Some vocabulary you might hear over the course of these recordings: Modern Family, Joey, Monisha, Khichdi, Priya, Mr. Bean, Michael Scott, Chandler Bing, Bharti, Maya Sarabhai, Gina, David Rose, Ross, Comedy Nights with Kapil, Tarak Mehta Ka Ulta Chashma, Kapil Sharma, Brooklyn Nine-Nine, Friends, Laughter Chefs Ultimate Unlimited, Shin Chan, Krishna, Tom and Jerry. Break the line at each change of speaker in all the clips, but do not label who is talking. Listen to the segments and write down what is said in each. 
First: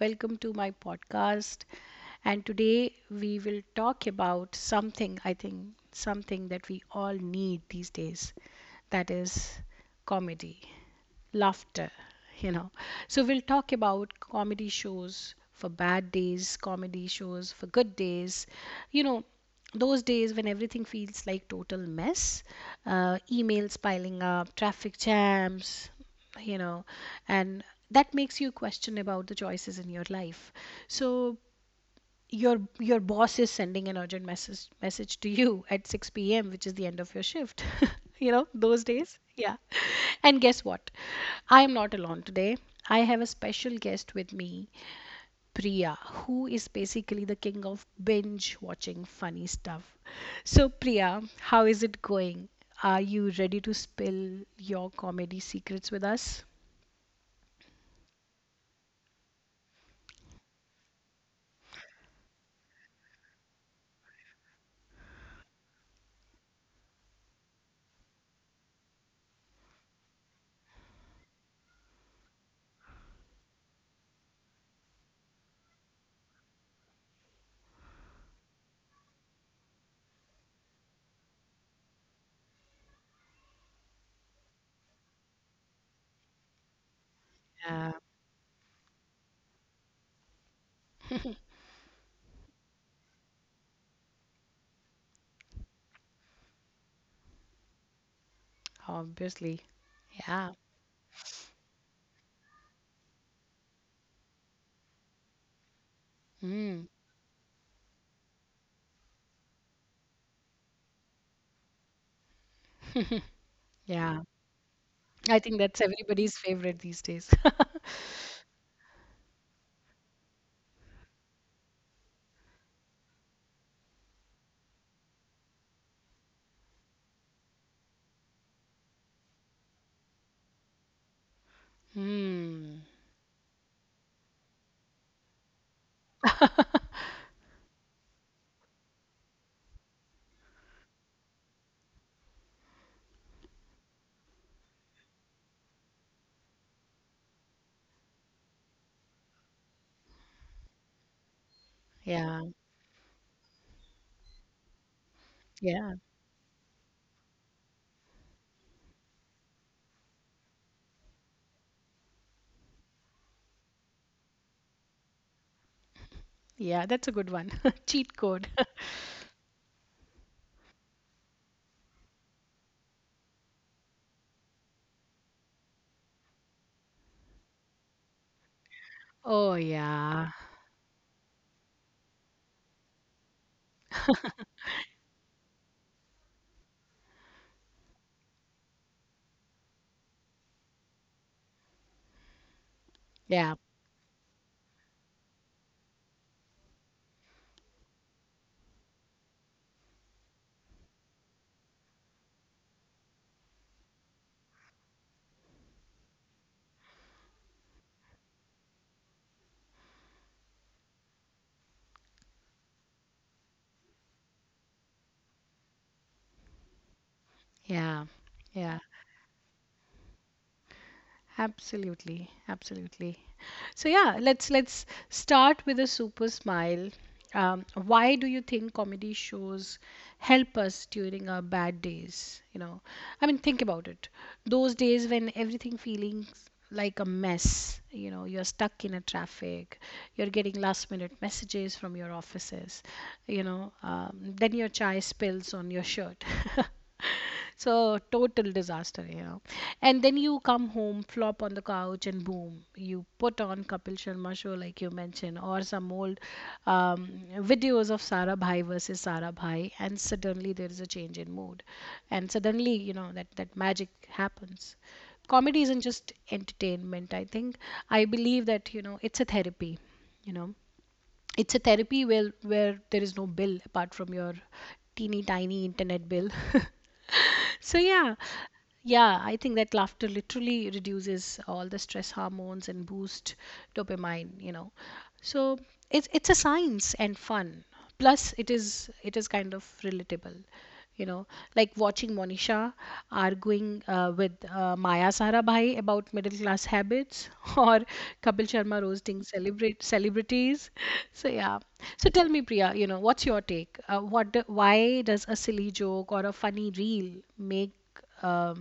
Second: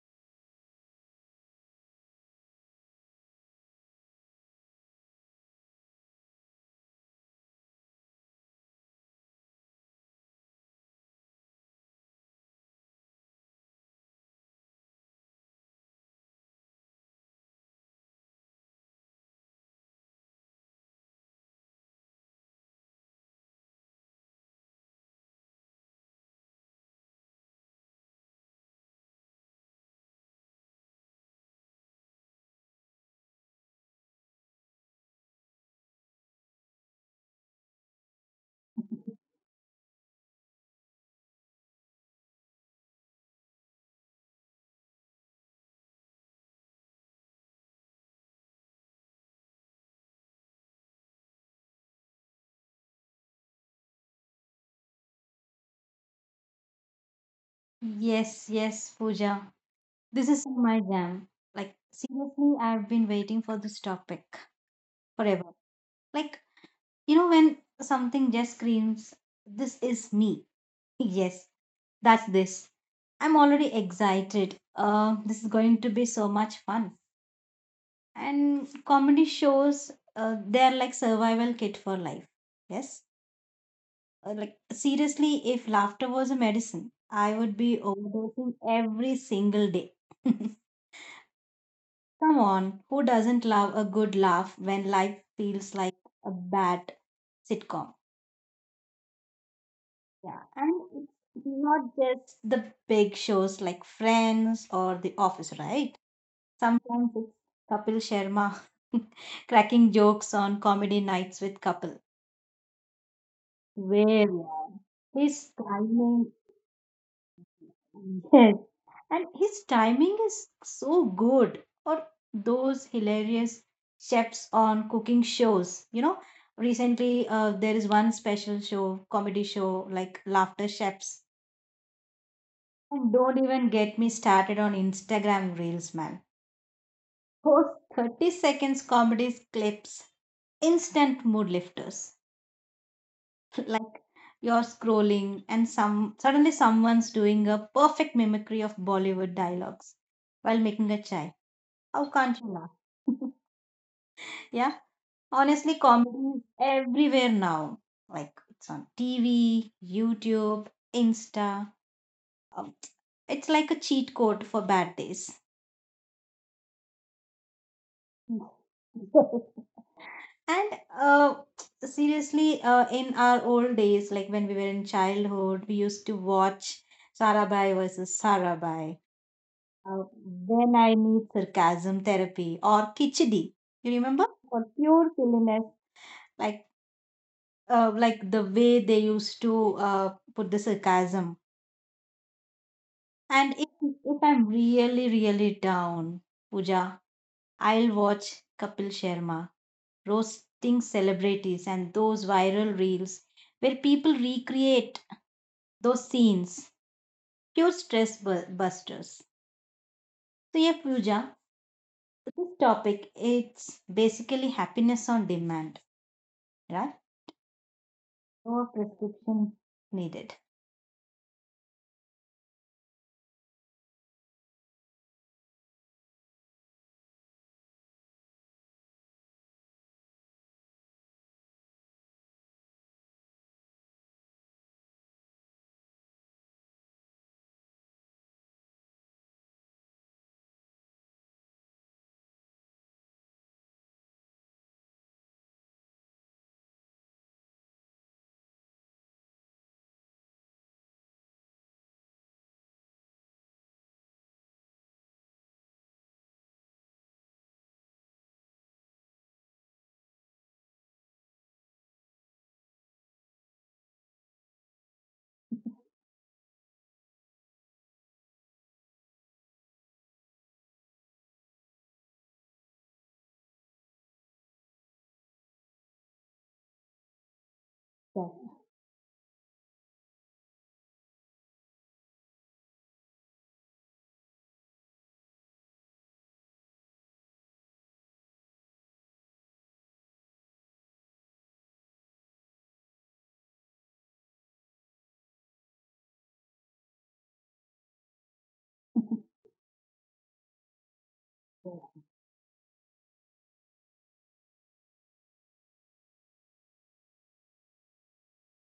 Welcome to my podcast. And today we will talk about something I think something that we all need these days, that is comedy, laughter, you know. So we'll talk about comedy shows for bad days, comedy shows for good days, you know. Those days when everything feels like total mess, emails piling up, traffic jams, you know and that makes you question about the choices in your life. So your boss is sending an urgent message to you at 6 p.m, which is the end of your shift. You know those days? Yeah. And guess what? I am not alone today. I have a special guest with me, Priya, who is basically the king of binge watching funny stuff. So, Priya, how is it going? Are you ready to spill your comedy secrets with us?
Yes, yes, Pooja. This is my jam. Like, seriously, I've been waiting for this topic forever. Like, when something just screams, this is me. Yes, that's this. I'm already excited. This is going to be so much fun. And comedy shows, they're like survival kit for life. Yes. Like, seriously, if laughter was a medicine, I would be
Yeah,
overdosing every single day. Come on, who doesn't love a good laugh when life feels like a bad sitcom?
obviously.
Yeah,
Yeah.
and it's not just the big shows like Friends or The Office, right?
Mm.
Sometimes it's Kapil Sharma cracking jokes on comedy nights with Kapil. Where
Yeah.
yeah.
I
His
think that's
timing,
everybody's favorite these days.
and his timing is so good, or those hilarious chefs on cooking shows, recently there is one special show, comedy show, like Laughter Chefs.
Hmm.
And don't even get me started on Instagram reels, man. Those 30 seconds comedy clips, instant mood lifters. Like you're scrolling and some suddenly someone's doing a perfect mimicry of Bollywood dialogues while making a chai. How can't
Yeah.
you laugh? Yeah, honestly,
Yeah.
comedy is everywhere now. Like it's on TV, YouTube, Insta. Um, It's like a cheat code for bad days.
Yeah. That's a good one. Cheat code.
And uh, seriously, in our old days, like when we were in childhood, we used to watch Sarabhai versus Sarabhai.
Oh,
Uh,
yeah.
when I need sarcasm therapy, or Kichidi, you remember? For pure silliness, like like the way they used to put the sarcasm.
Yeah.
And if I'm really, really down, Pooja, I'll watch Kapil Sharma roasting celebrities and those viral reels where people recreate those scenes. Pure stress busters. So yeah, Pooja, this topic, it's basically happiness on demand, right?
Yeah.
No
Yeah.
prescription needed.
Absolutely, absolutely. So yeah, let's start with a super smile. Why do you think comedy shows help us during our bad days? I mean, think about it. Those days when everything feeling like a mess. You're stuck in a traffic, you're getting last minute messages from your offices, then your chai spills on your shirt. So, total disaster. And then you come home, flop on the couch, and boom, you put on Kapil Sharma show, like you mentioned, or some old um, videos of Sara Bhai versus Sara Bhai, and suddenly there is a change in mood. And suddenly, that magic happens. Comedy isn't just entertainment, I think. I believe that, it's a therapy. you know it's a therapy where there is no bill apart from your teeny tiny internet bill. So yeah.
Yeah.
Yeah, I think that laughter literally reduces all the stress hormones and boost dopamine. So it's a science and fun. Plus it is kind of relatable. you know like watching monisha arguing with maya sarabhai about middle class habits, or kapil sharma roasting celebrate celebrities. So yeah, so tell me, priya, what's your take? Why does a silly joke or a funny reel make, um,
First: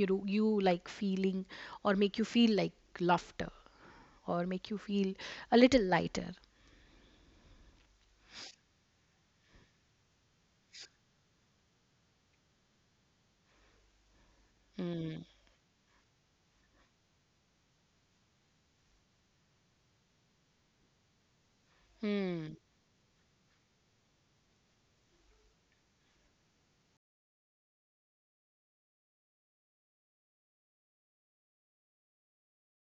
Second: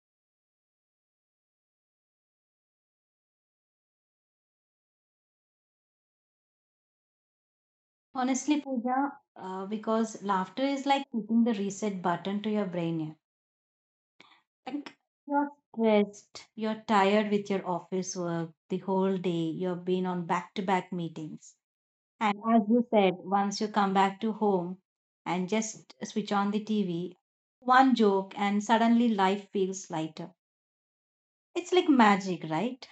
you, do you like feeling, or make you feel like laughter, or make you feel a little lighter?
Honestly, Pooja, because laughter is like hitting the reset button to your brain. Yeah. Like
Mm.
you're stressed, you're tired with your office work the whole day, you've been on back to back meetings. And
Mm.
as you said, once you come back to home and just switch on the TV, one joke, and suddenly life feels lighter. It's like magic, right?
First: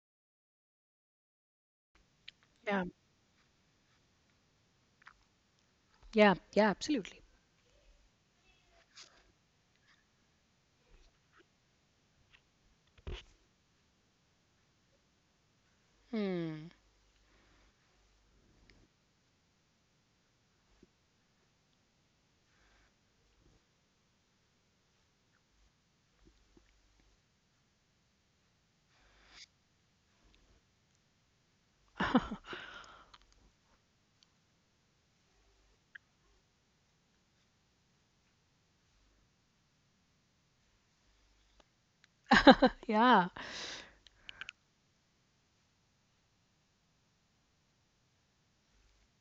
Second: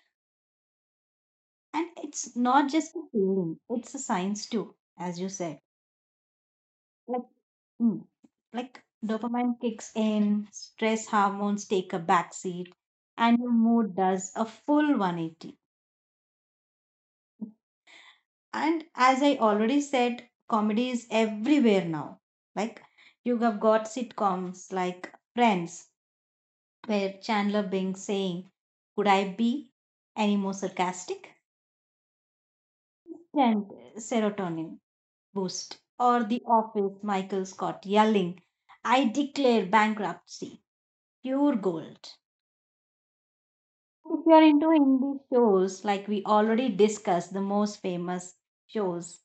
And it's not just a feeling, it's a science too, as you said.
Yeah, yeah, absolutely.
Like, mm, like dopamine kicks in, stress hormones take a backseat, and your mood does a full 180.
Hmm.
And as I already said, comedy is everywhere now. Like, you have got sitcoms like Friends, where Chandler Bing saying, could I be any more sarcastic? And serotonin boost. Or The Office, Michael Scott yelling, I declare bankruptcy. Pure gold.
Yeah.
If you are into Hindi shows, like we already discussed the most famous shows,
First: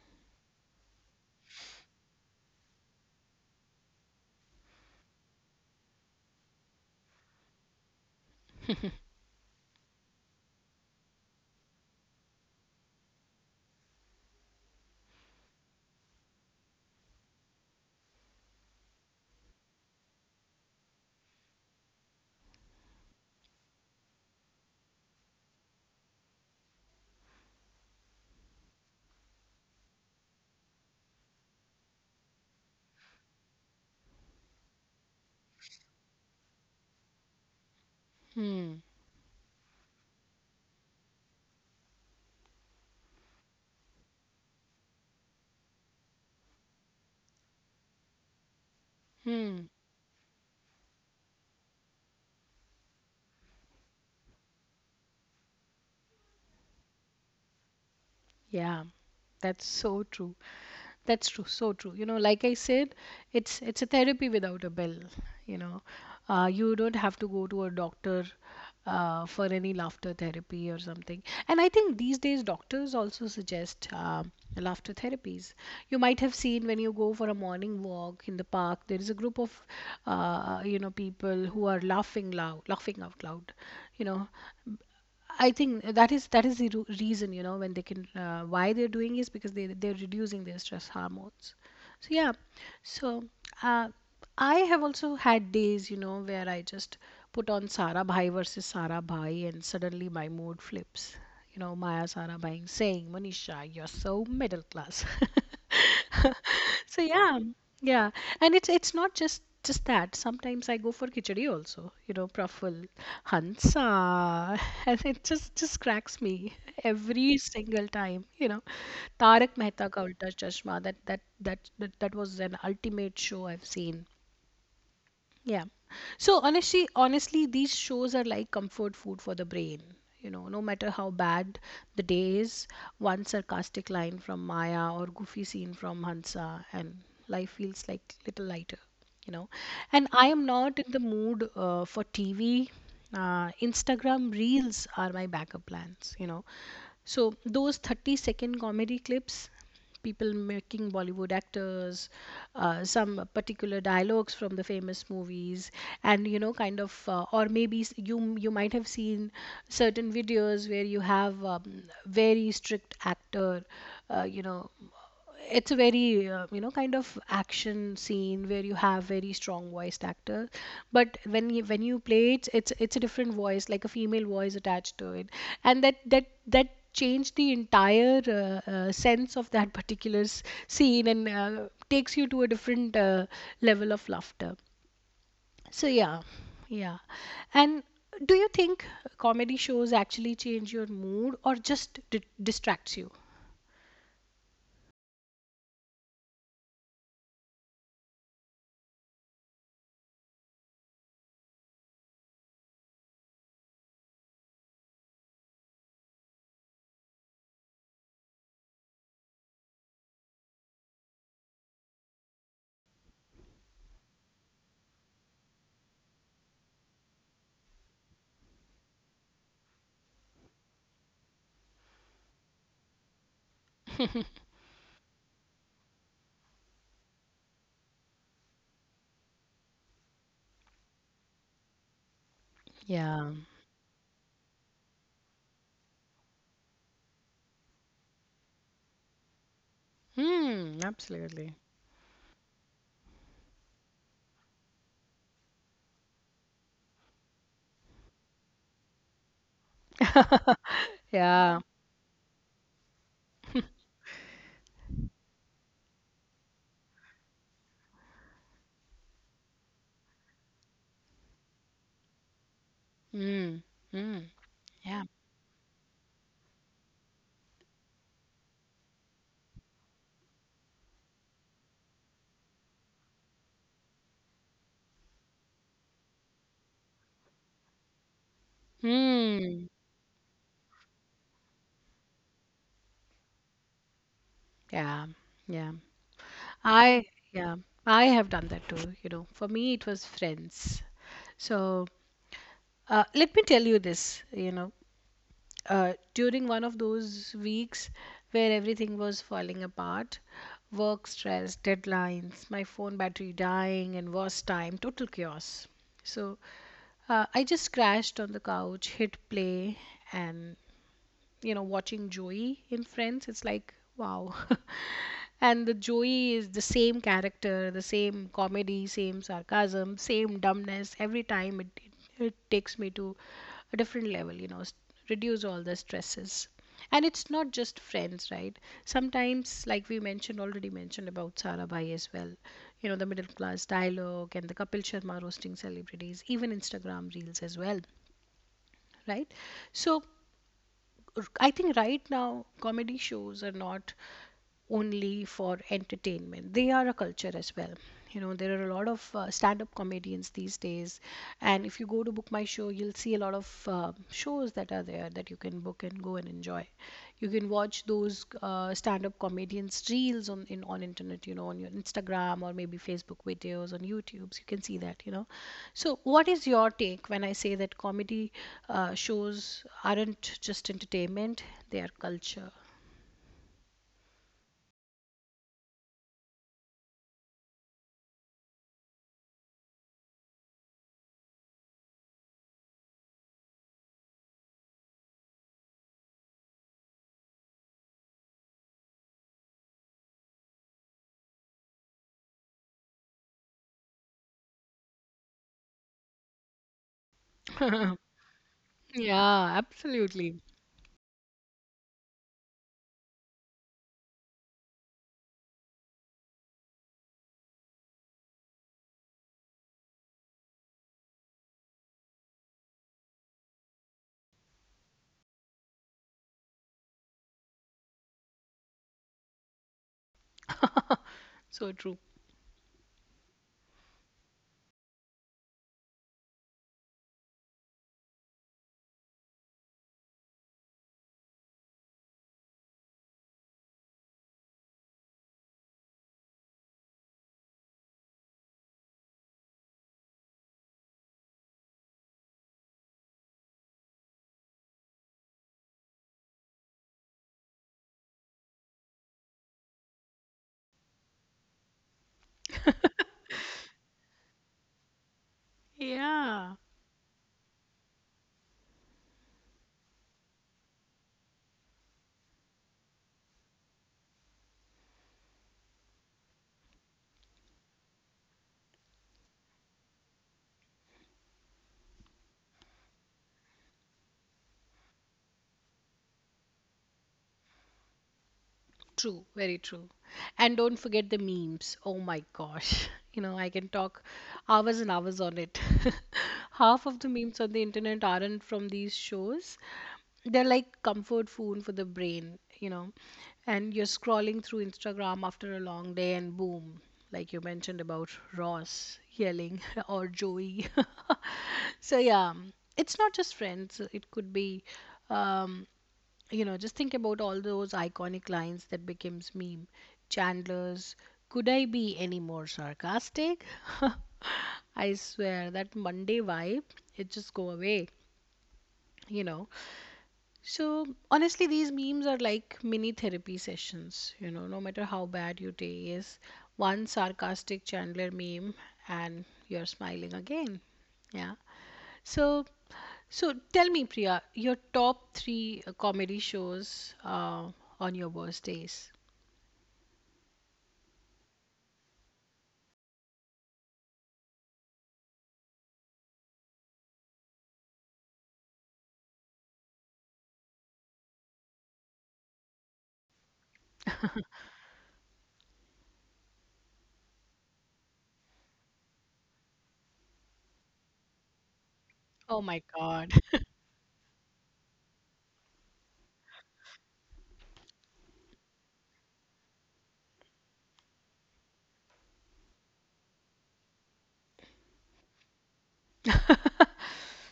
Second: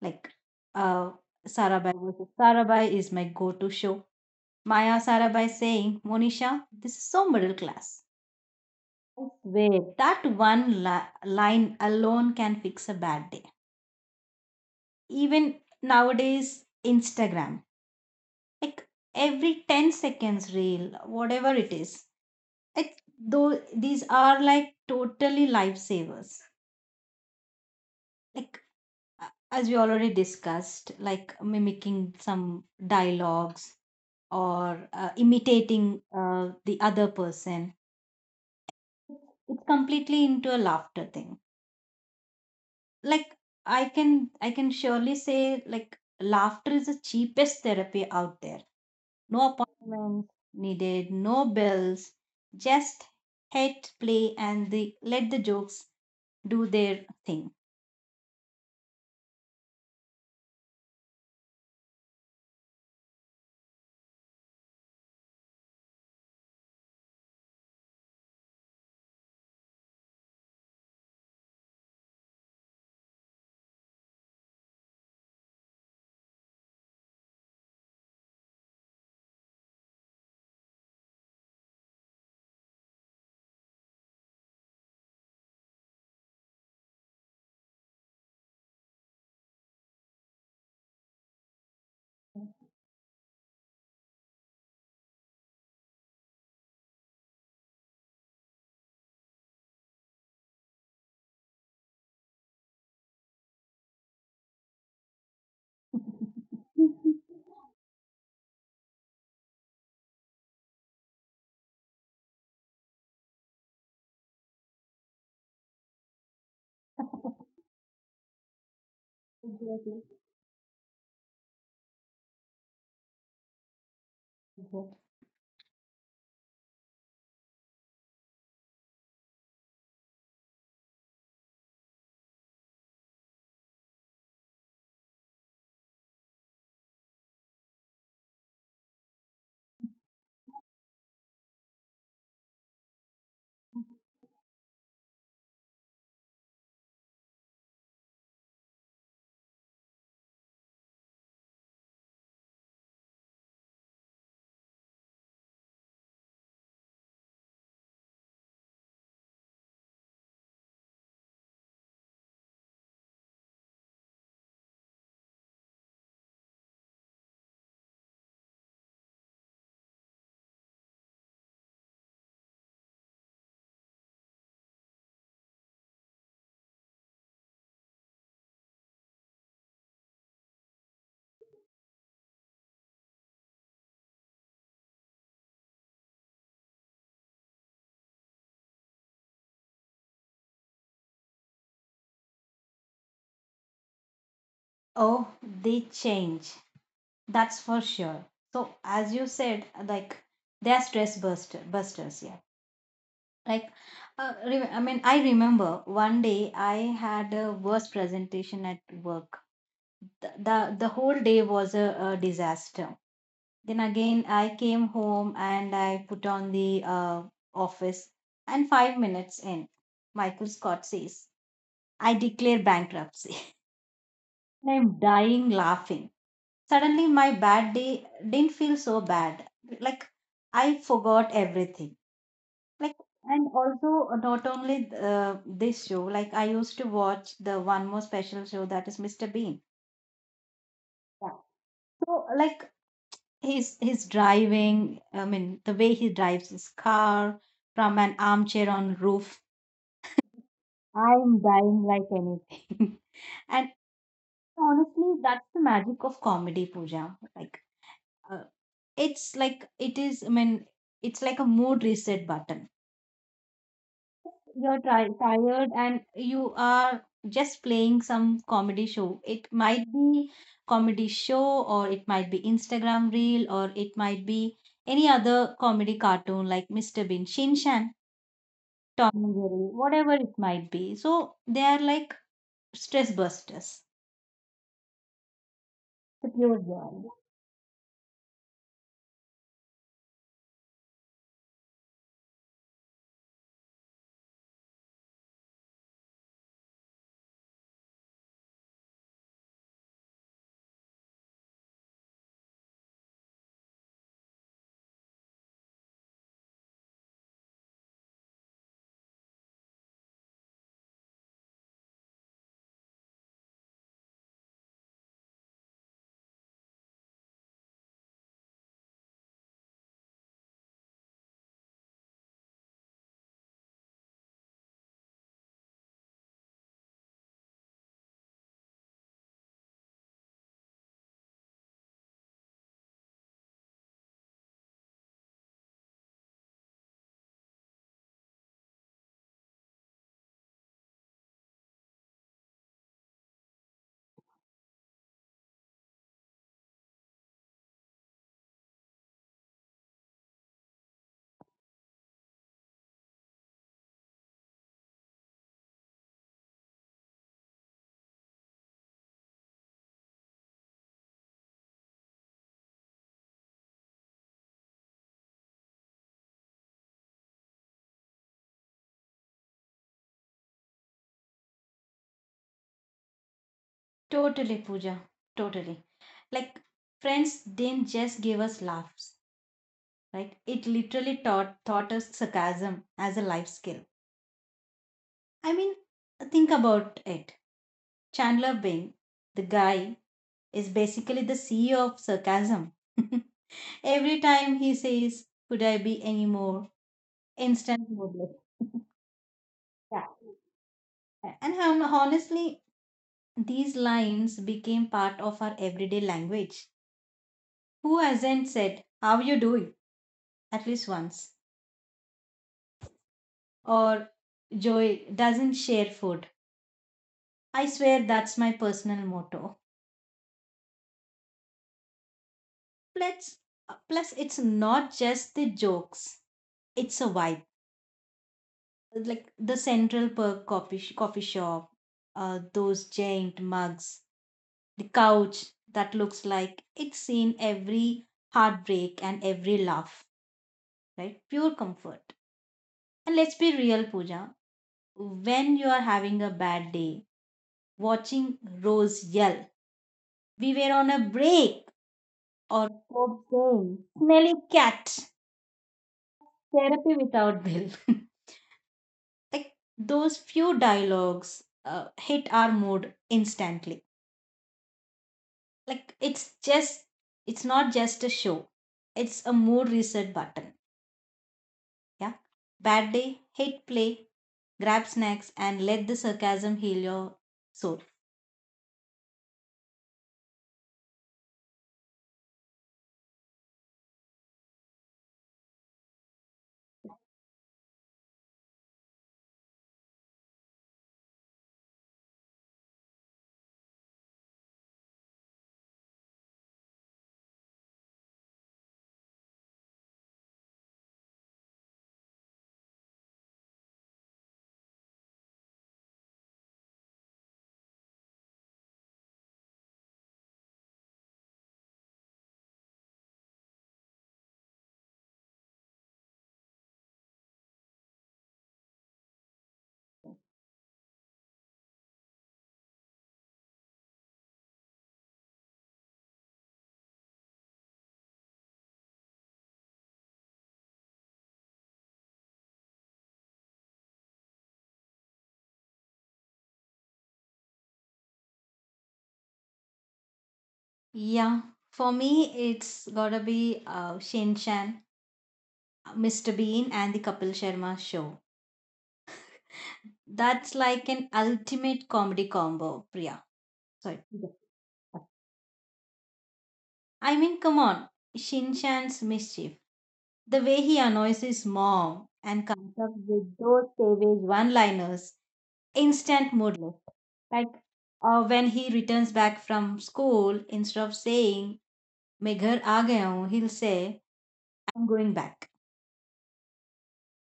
like uh, Sarabhai versus Sarabhai is my go-to show. Maya Sarabhai saying, Monisha, this is so middle class. I swear, that one line alone can fix a bad day. Even nowadays, Instagram, like every 10 seconds reel, whatever it is, it, though these are like totally lifesavers. Like as we already discussed, like mimicking some dialogues or imitating the other person,
Hmm.
it's completely into a laughter thing. Like I can surely say, like laughter is the cheapest therapy out there. No
Hmm.
appointments needed, no bills, just hit play and the let the jokes do their thing.
Yeah, that's so true. That's true, so true. You know, like I said, it's a therapy without a bill. You know, you don't have to go to a doctor for any laughter therapy or something. And I think these days doctors also suggest laughter therapies. You might have seen when you go for a morning walk in the park, there is a group of people who are laughing loud, laughing out loud. You know, I think that is the reason. You know, when they can why they're doing is because they're reducing their stress hormones. So yeah, so uh, I have also had days, you know, where I just put on Sara Bhai versus Sara Bhai and suddenly my mood flips. You know, Maya Sara Bhai saying, Manisha, you're so middle class. So yeah, yeah, and it's not just that. Sometimes I go for khichdi also, you know, truffle, Hansa, and it just cracks me every single time. You know, Tarak Mehta Ka
Exactly.
Ulta Chashma. That was an ultimate show I've seen.
Exactly.
Yeah. So honestly, these shows are like comfort food for the brain. You know, no matter how bad the day is, one sarcastic line from Maya or goofy scene from Hansa, and life feels like little lighter. You know, and I am not in the mood for TV. Instagram reels are my backup plans. You know, so those 30-second comedy clips, people making Bollywood actors, some particular dialogues from the famous movies, and you know, kind of, or maybe you might have seen certain videos where you have, very strict actor, uh, you know, it's a very kind of action scene where you have very strong voiced actor, but when you play it, it's a different voice, like a female voice attached to it. And that changed the entire sense of that particular scene, and takes you to a different level of laughter. So yeah, yeah, and do you think comedy shows actually change your mood or just distracts you?
Oh, they change. That's for sure. So as you said, like they're stress busters, yeah. Like, I mean, I remember 1 day I had a worst presentation at work. The whole day was a disaster. Then again, I came home and I put on the office. And 5 minutes in, Michael Scott says, "I declare bankruptcy." And I'm dying laughing. Suddenly, my bad day didn't feel so bad. Like, I forgot everything. Like,
Yeah.
and also, not only this show, like, I used to watch the one more special show, that is Mr. Bean.
Hmm,
Yeah.
absolutely.
So, like, he's driving, I mean, the way he drives his car from an armchair on roof. I'm
Yeah.
dying like anything. And honestly, that's the magic of comedy, Pooja. Like, uh, it's like it is I mean it's like a mood reset button.
Mm. Mm.
You're
Yeah.
tired and you are just playing some comedy show. It might be comedy show, or it might be Instagram reel, or it might be any other comedy cartoon like Mr. Bean, Shinshan, Tom and
Mm.
Jerry, whatever it might be. So they are like stress busters,
Yeah. Yeah.
the pure
I
joy.
yeah. I have done that too, you know. For me it was friends. So let me tell you this, you know, during one of those weeks where everything was falling apart, work stress, deadlines, my phone battery dying, and worse time, total chaos. So I just crashed on the couch, hit play, and you know, watching Joey in Friends, it's like, wow. And the Joey is the same character, the same comedy, same sarcasm, same dumbness. Every time it takes me to a different level, you know, reduce all the stresses. And it's not just friends, right? Sometimes, like we mentioned, already mentioned about Sarabhai as well, you know, the middle class dialogue and the Kapil Sharma roasting celebrities, even Instagram reels as well, right? So, I think right now comedy shows are not only for entertainment. They are a culture as well. You know, there are a lot of stand-up comedians these days, and if you go to book my show, you'll see a lot of shows that are there that you can book and go and enjoy. You can watch those stand-up comedians reels on internet, you know, on your Instagram or maybe Facebook videos on YouTube. So you can see that. So, what is your take when I say that comedy shows aren't just entertainment; they are culture?
Totally, Pooja. Totally. Like Friends didn't just give us laughs, right? It literally taught us sarcasm as a life skill. I mean, think about it. Chandler Bing, the guy is basically the CEO of sarcasm. Every time he says could I be any more, instant moodless.
Yeah,
Yeah,
absolutely.
and honestly, these lines became part of our everyday language. Who hasn't said how you doing at least once? Or joy doesn't share food. I swear that's my personal motto.
So true.
Plus, plus it's not just the jokes, it's a vibe. Like the Central Perk coffee, coffee shop, those giant mugs, the couch that looks like it's in every heartbreak and every laugh, right? Pure comfort. And let's be real, Pooja, when you are having a bad day, watching Rose yell we were on a break, or Pope saying smelly cat,
Yeah.
therapy without bill. Like those few dialogues hit our mood instantly. Like it's just, it's not just a show, it's a mood reset button. Yeah, bad day, hit play, grab snacks, and let the sarcasm heal your soul.
True, very true. And don't forget the memes. Oh my gosh. You know, I can talk hours and hours on it. Half of the memes on the internet aren't from these shows. They're like comfort food for the brain, you know. And you're scrolling through Instagram after a long day and boom, like you mentioned about Ross yelling or Joey. So yeah, it's not just friends. It could be, um, just think about all those iconic lines that becomes meme. Chandler's, could I be any more sarcastic? I swear that monday vibe, it just go away you know so honestly these memes are like mini therapy sessions. No matter how bad your day is, one sarcastic chandler meme, and you're smiling again. Yeah. So so tell me, Priya, your top three comedy shows on your worst days.
Yeah, for me, it's gotta be Shin Chan, Mr. Bean, and the Kapil Sharma show. That's like an ultimate comedy combo, Priya, sorry. I mean, come on. Shinshan's mischief. The way he annoys his mom
Oh
and
my
comes up
God.
with those savage one liners, instant mood lift. Like when he returns back from school, instead of saying, "मैं घर आ गया हूँ," he'll say, "I'm going back."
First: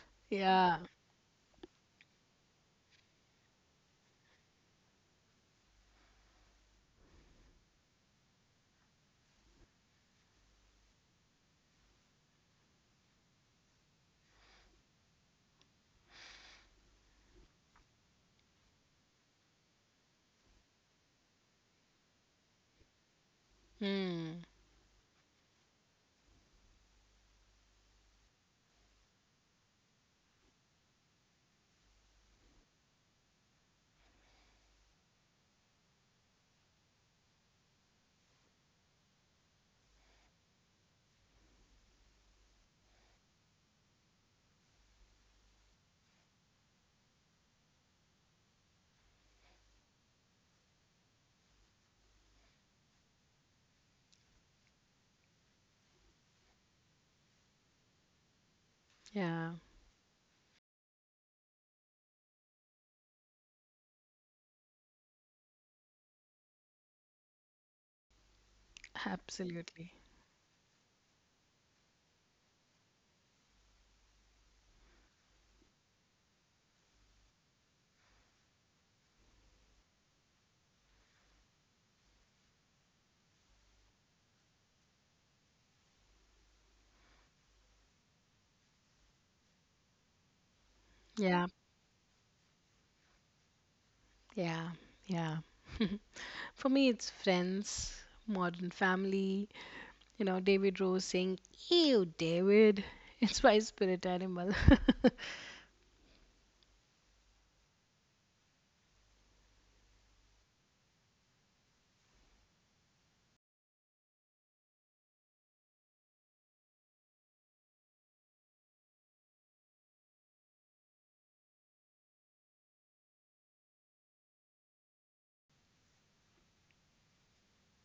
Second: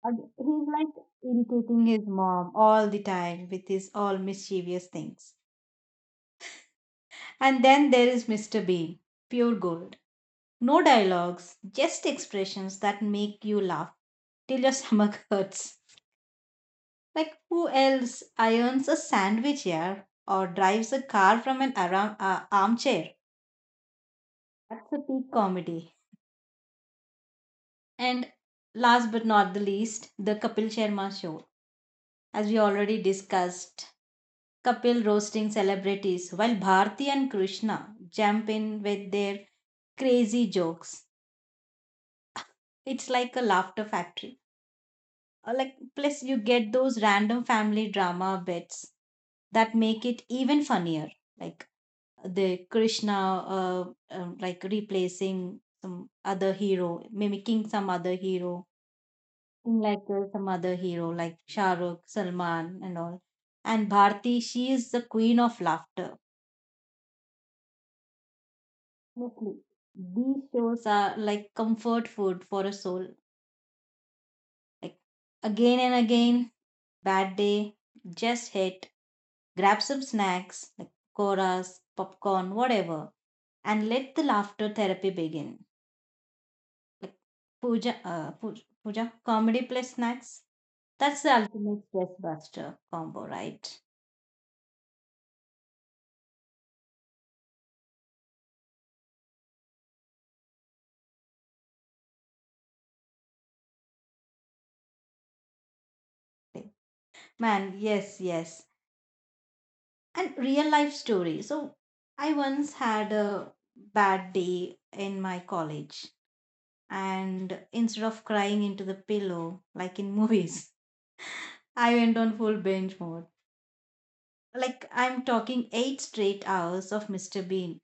He's
Yeah.
like irritating his mom all the time with his all mischievous things. And then there is Mr. Bean, pure gold. No dialogues, just expressions that make you laugh till your stomach hurts. Like, who else irons a sandwich here, or drives a car from an armchair?
Hmm.
That's a peak comedy. And last but not the least, the Kapil Sharma show. As we already discussed, Kapil roasting celebrities while Bharti and Krishna jump in with their crazy jokes. It's like a laughter factory. Like plus you get those random family drama bits that make it even funnier, like the Krishna, uh, like replacing some other hero, mimicking some other hero,
Yeah.
in like some other hero like Shah Rukh, Salman, and all. And Bharti, she is the queen of laughter. Honestly,
Absolutely.
these shows are like comfort food for a soul. Like again and again, bad day, just hit, grab some snacks, like koras, popcorn, whatever, and let the laughter therapy begin. Like Puja, Puja, comedy plus snacks. That's the
Yeah.
ultimate stress buster combo, right?
Yeah. Yeah. For me, it's Friends, Modern Family, you know, David Rose saying, Ew, David. It's my spirit animal.
Like, man, yes, yes. And real life story. So I once had a bad day in my college. And instead of crying into the pillow like in movies, I went on full binge mode. Like I'm talking 8 straight hours of Mr. Bean.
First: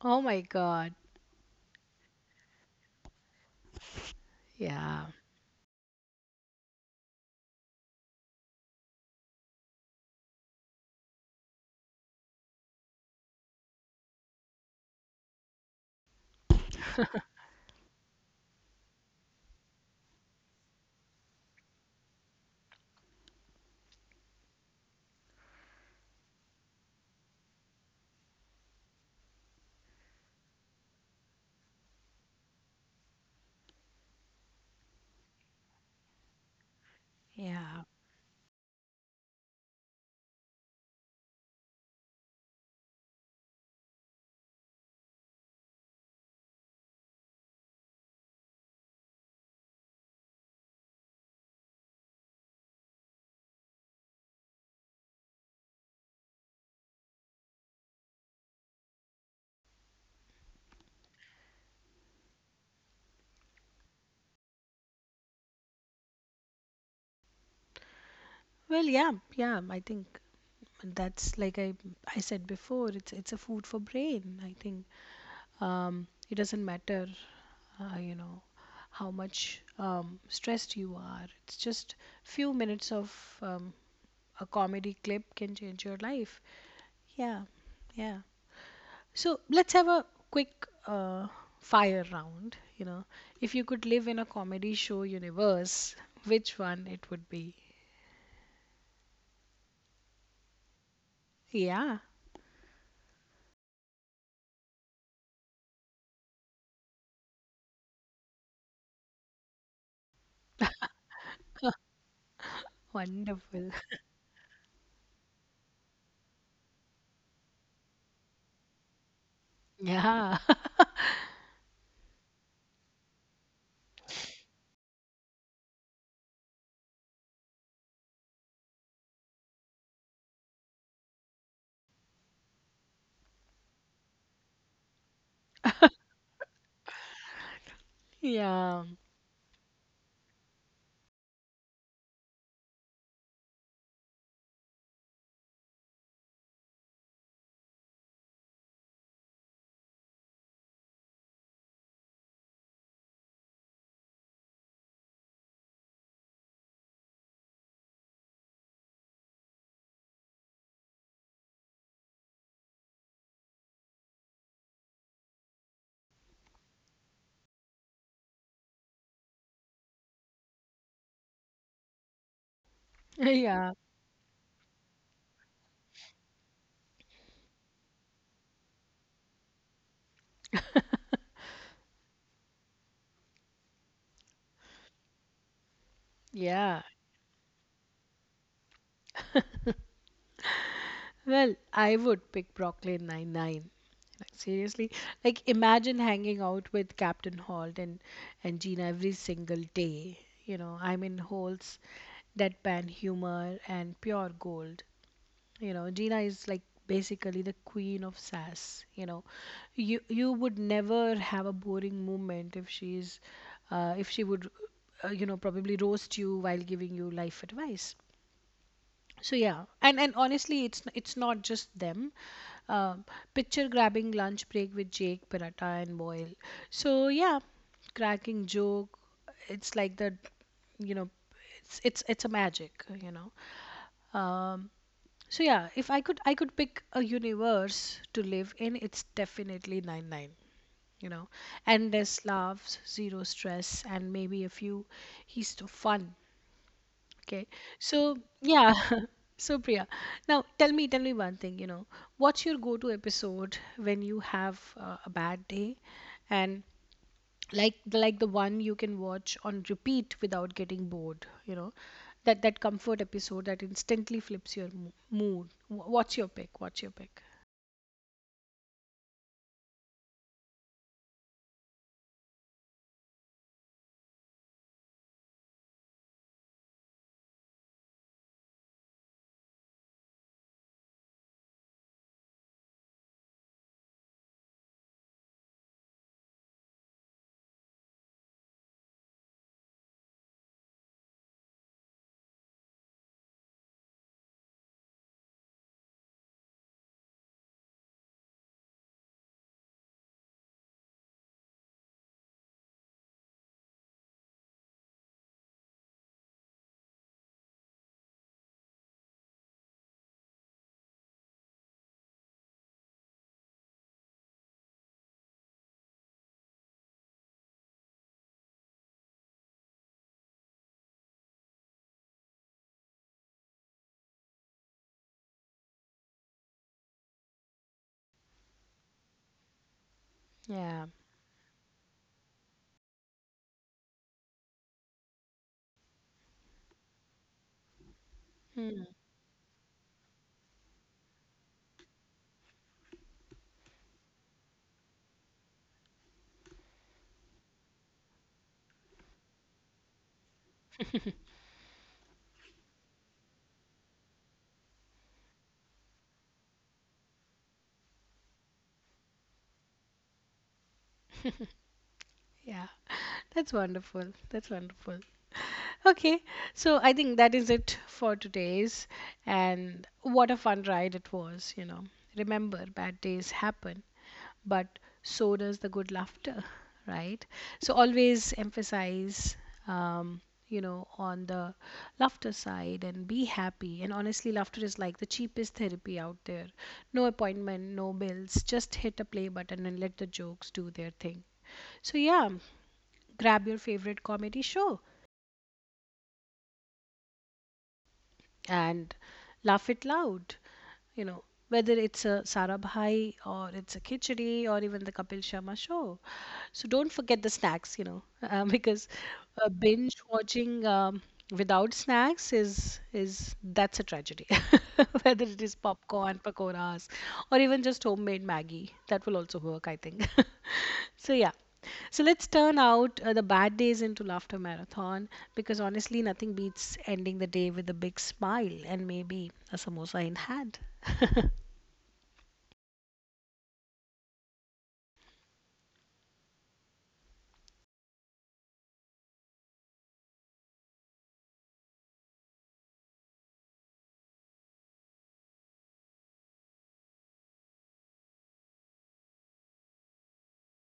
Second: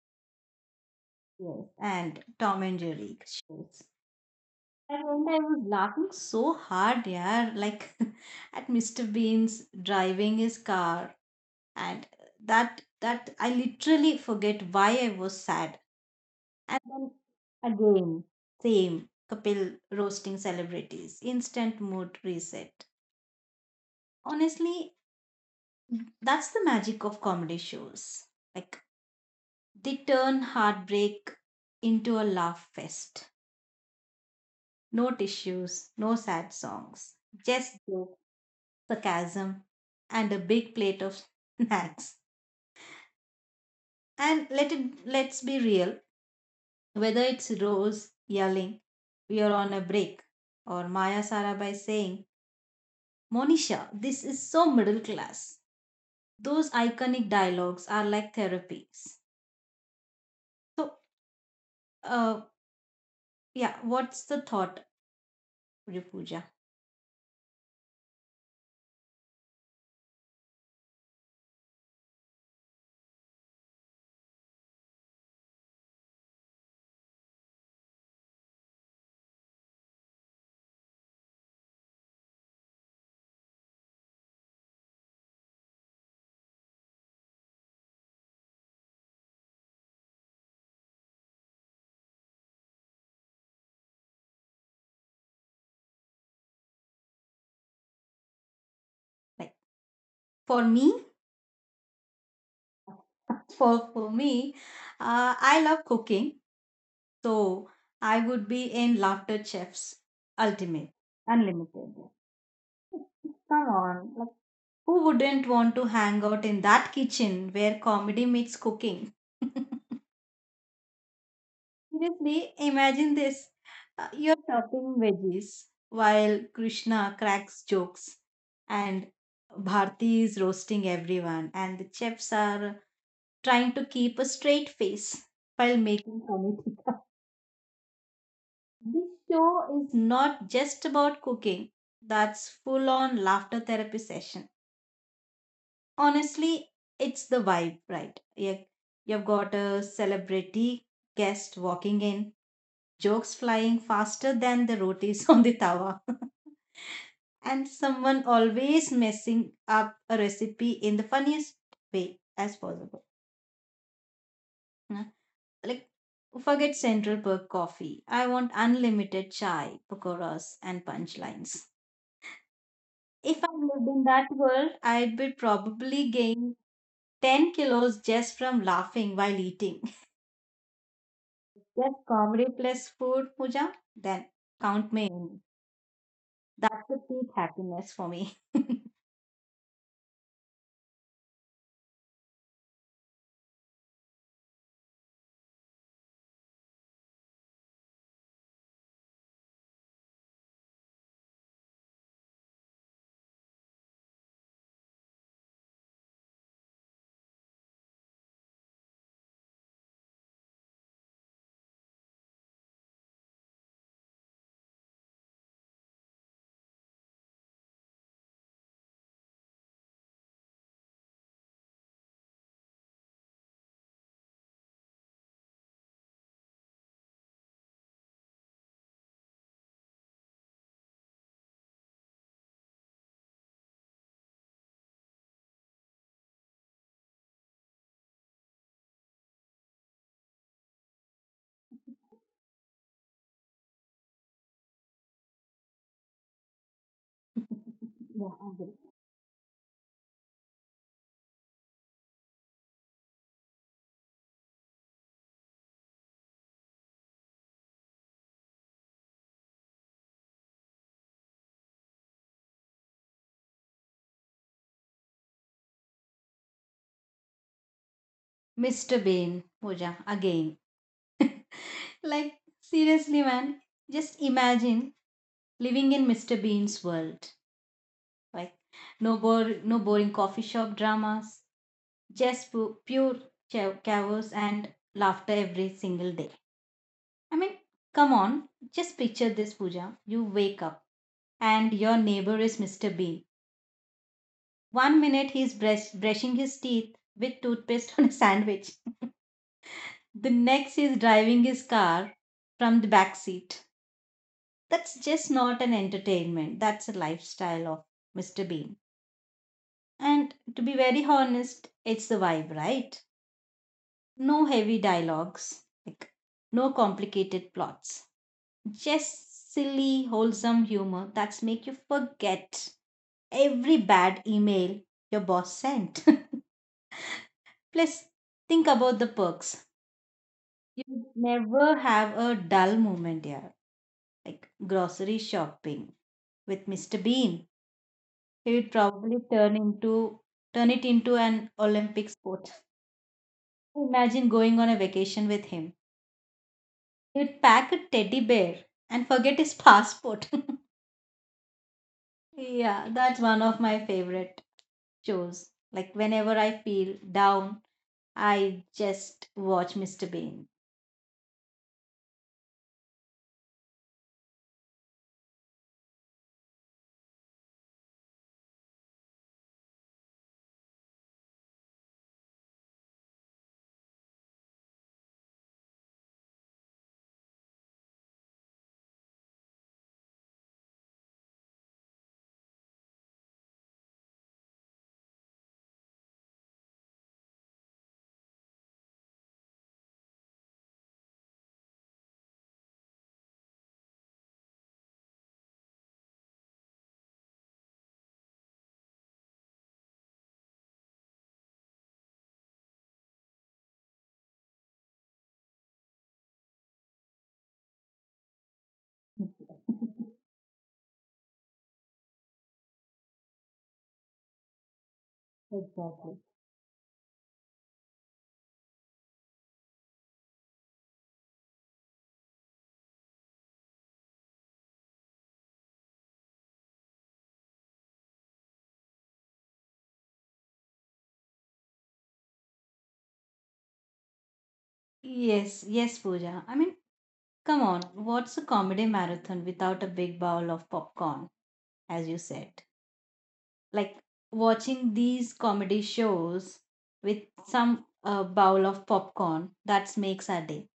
Oh my God.
Yes. And Tom and Jerry, yes. I
Yeah.
remember I was laughing so hard, yeah, like at Mr. Bean's driving his car, and that I literally forget why I was sad. And then again, same Kapil roasting celebrities, instant mood reset. Honestly, that's the magic of comedy shows. Like they turn heartbreak into a laugh fest. No tissues, no sad songs, just
Yeah.
joke, sarcasm, and a big plate of snacks. And let's be real. Whether it's Rose yelling, "We are on a break," or Maya Sarabhai saying, "Monisha, this is so middle class." Those iconic dialogues are like therapies. So, uh, yeah, what's the thought? Puja, Puja.
Well, yeah. Yeah. I think. And that's like, I said before, it's a food for brain. I think, it doesn't matter, you know, how much, stressed you are. It's just few minutes of, a comedy clip can change your life. Yeah, yeah. So let's have a quick fire round. You know, if you could live in a comedy show universe, which one it would be?
Like for me,
Yeah,
for me, I love cooking, so I would be in Laughter Chefs Ultimate Unlimited. Come
wonderful.
on, like who wouldn't want to hang out in that kitchen where comedy meets cooking?
Yeah,
Seriously, imagine this. You're chopping veggies while Krishna cracks jokes and Bharti is roasting everyone, and the chefs are trying to keep a straight face while making pranithika.
yeah,
This show is not just about cooking. That's full on laughter therapy session. Honestly, it's the vibe, right? You've got a celebrity guest walking in, jokes flying faster than the rotis on the tawa, and someone always messing up a recipe in the funniest way as possible. Hmm? Like forget Central Perk coffee. I want unlimited chai, pakoras, and punchlines. If I
yeah.
lived in that world, I'd be probably gain 10 kilos just from laughing while eating. Just comedy plus food, Pooja, then count me in. That's
Yeah.
the peak happiness for me. Yeah,
Well, I would pick Brooklyn Nine-Nine. Like, seriously, like imagine hanging out with Captain Holt and Gina every single day. You know, I mean, Holt's deadpan humor and pure gold. You know, Gina is like basically the queen of sass. You know, you would never have a boring moment if she's if she would, probably roast you while giving you life advice. So yeah, and honestly, it's not just them. um, Picture grabbing lunch break with jake paratha and boyle. So yeah, cracking joke, it's like the you know it's a magic you know um so yeah, if I could pick a universe to live in, it's definitely 9-9, you know endless laughs, zero stress, and maybe a few he's so fun. Okay. So, yeah.
agree.
So, Priya, now tell me one thing, you know, what's your go-to episode when you have a bad day, and like the one you can watch on repeat without getting bored, you know, that comfort episode that instantly flips your mood. What's your pick? What's your pick?
Mr. Bean, Pooja, again. Like, seriously, man, just imagine living in Mr. Bean's world. Like no bore, no boring coffee shop dramas, just pure chaos and laughter every single day. I mean, come on, just picture this, Pooja. You wake up and your neighbor is Mr. Bean. 1 minute he's brushing his teeth with toothpaste on a sandwich. The next he's driving his car from the back seat. That's just not an entertainment. That's a lifestyle of Mr. Bean. And to be very honest, it's the vibe, right? No heavy dialogues, like no complicated plots. Just silly, wholesome humor that's make you forget every bad email your boss sent. Plus, think about the perks. You
Yeah.
would never have a dull moment here, like grocery shopping with Mr. Bean. He would
Hmm.
probably turn it into an Olympic sport. Imagine going on a vacation with him. He'd pack a teddy bear and forget his passport. Yeah, that's one of my favorite shows. Like whenever I feel down, I just watch Mr. Bean.
Yeah. That's wonderful. That's wonderful. Okay, so I think that is it for today's. And what a fun ride it was, you know. Remember, bad days happen, but so does the good laughter, right? So always emphasize, um, on the laughter side and be happy. And honestly, laughter is like the cheapest therapy out there. No appointment, no bills. Just hit a play button and let the jokes do their thing. So, yeah, grab your favorite comedy show and laugh it loud. You know, whether it's a Sarabhai or it's a Khichdi or even the Kapil Sharma show. So don't forget the snacks, you know, because binge watching, without snacks is that's a tragedy. Whether it is
Exactly.
popcorn, pakoras, or even just homemade Maggie, that will also work, I think. So yeah. So let's turn out the bad days into laughter marathon, because honestly, nothing beats ending the day with a big smile and maybe a samosa in hand.
Yes, yes, Pooja. I mean, come on, what's a comedy marathon without a big bowl of popcorn, as you said? Like watching these comedy shows with some bowl of popcorn, that makes our day.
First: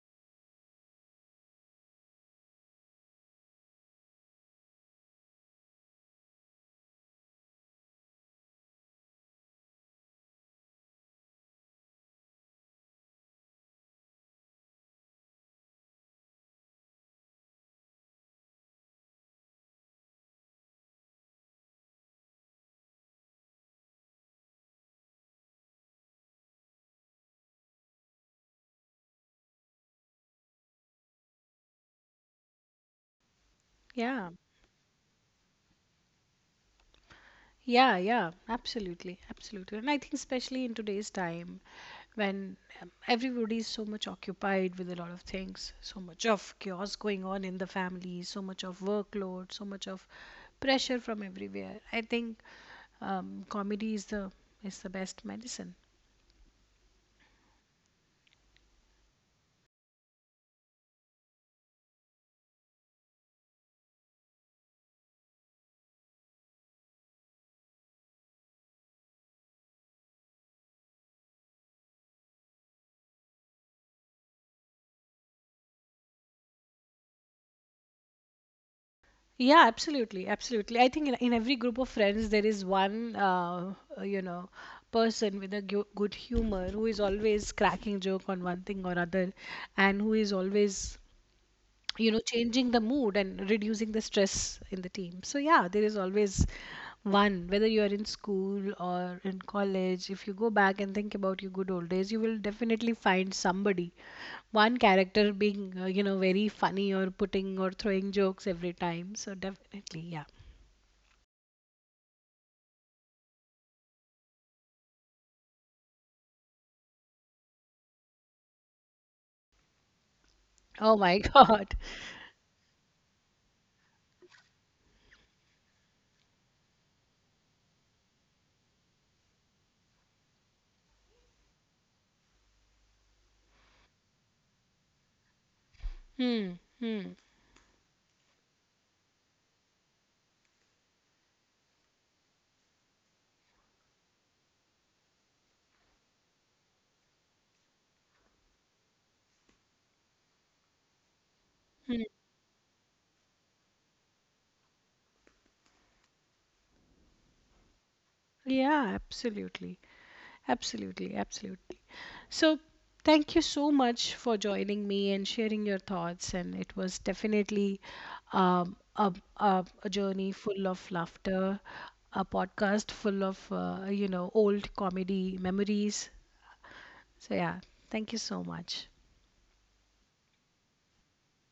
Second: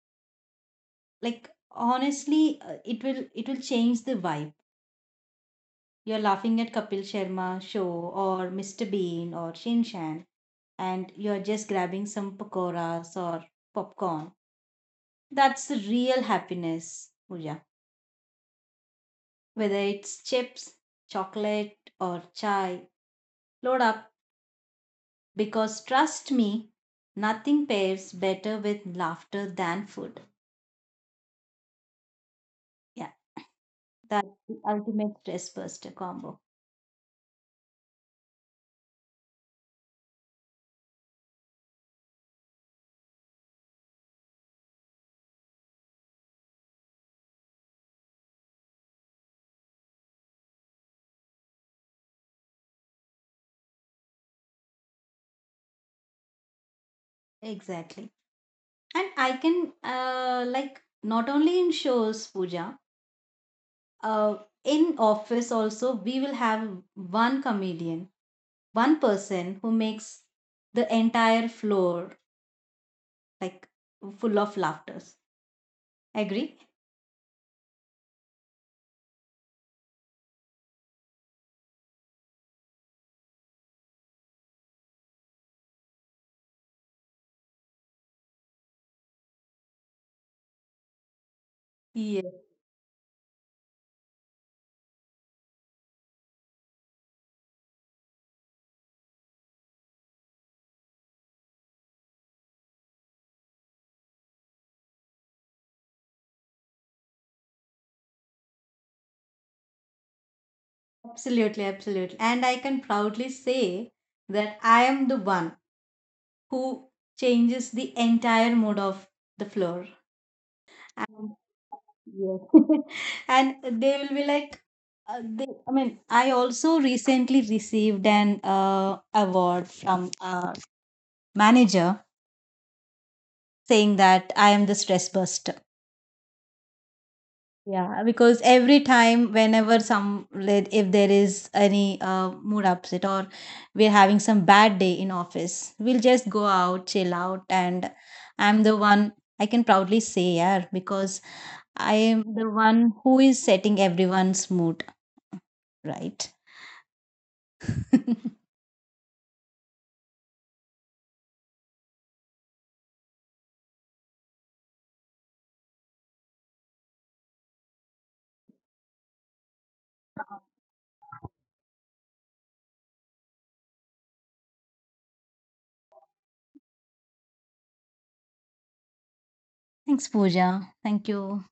Like honestly it will, it will change the vibe. You're laughing at Kapil Sharma show, or Mr. Bean, or Shin Shan, and you're just grabbing some pakoras or popcorn. That's the real happiness, Puja. Whether it's chips, chocolate, or chai, load up, because trust me, nothing pairs better with laughter than food. Yeah,
Yeah,
that's the ultimate stress buster combo.
yeah, yeah, absolutely, absolutely. And I think, especially in today's time when, everybody is so much occupied with a lot of things, so much of chaos going on in the family, so much of workload, so much of pressure from everywhere. I think, comedy is the best medicine.
Exactly, and I can like not only in shows, Puja, uh, in office also we will have one comedian, one person who makes the entire floor like full of laughters. Agree.
Yeah, absolutely, absolutely. I think in every group of friends there is one, you know, person with a gu good humor who is always cracking joke on one thing or other, and who is always
Yes,
changing the mood and reducing the stress in the team. So yeah, there is always one, whether you are in school or in college. If you go back and think about your good old days, you will definitely find somebody, one character being, very funny, or putting or throwing jokes every time. So definitely, yeah.
absolutely, absolutely, and I can proudly say that I am the one who changes the entire mood of the floor.
Oh my,
And
god.
yes. And they will be like, I mean, I also recently received an award from a manager saying that I am the stress buster.
Hmm. Hmm.
Yeah, because every time, whenever some, like, if there is any mood upset, or we're having some bad day in office, we'll just go out, chill out, and I'm the one. I can proudly say, yeah, because I
Hmm.
am the one who is setting everyone's mood, right?
Yeah, absolutely. Absolutely, absolutely. So, thank you so much for joining me and sharing your thoughts. And it was definitely, a journey full of laughter, a podcast full of, old comedy memories. So, yeah, thank you so much.
Thanks, Pooja. Thank you.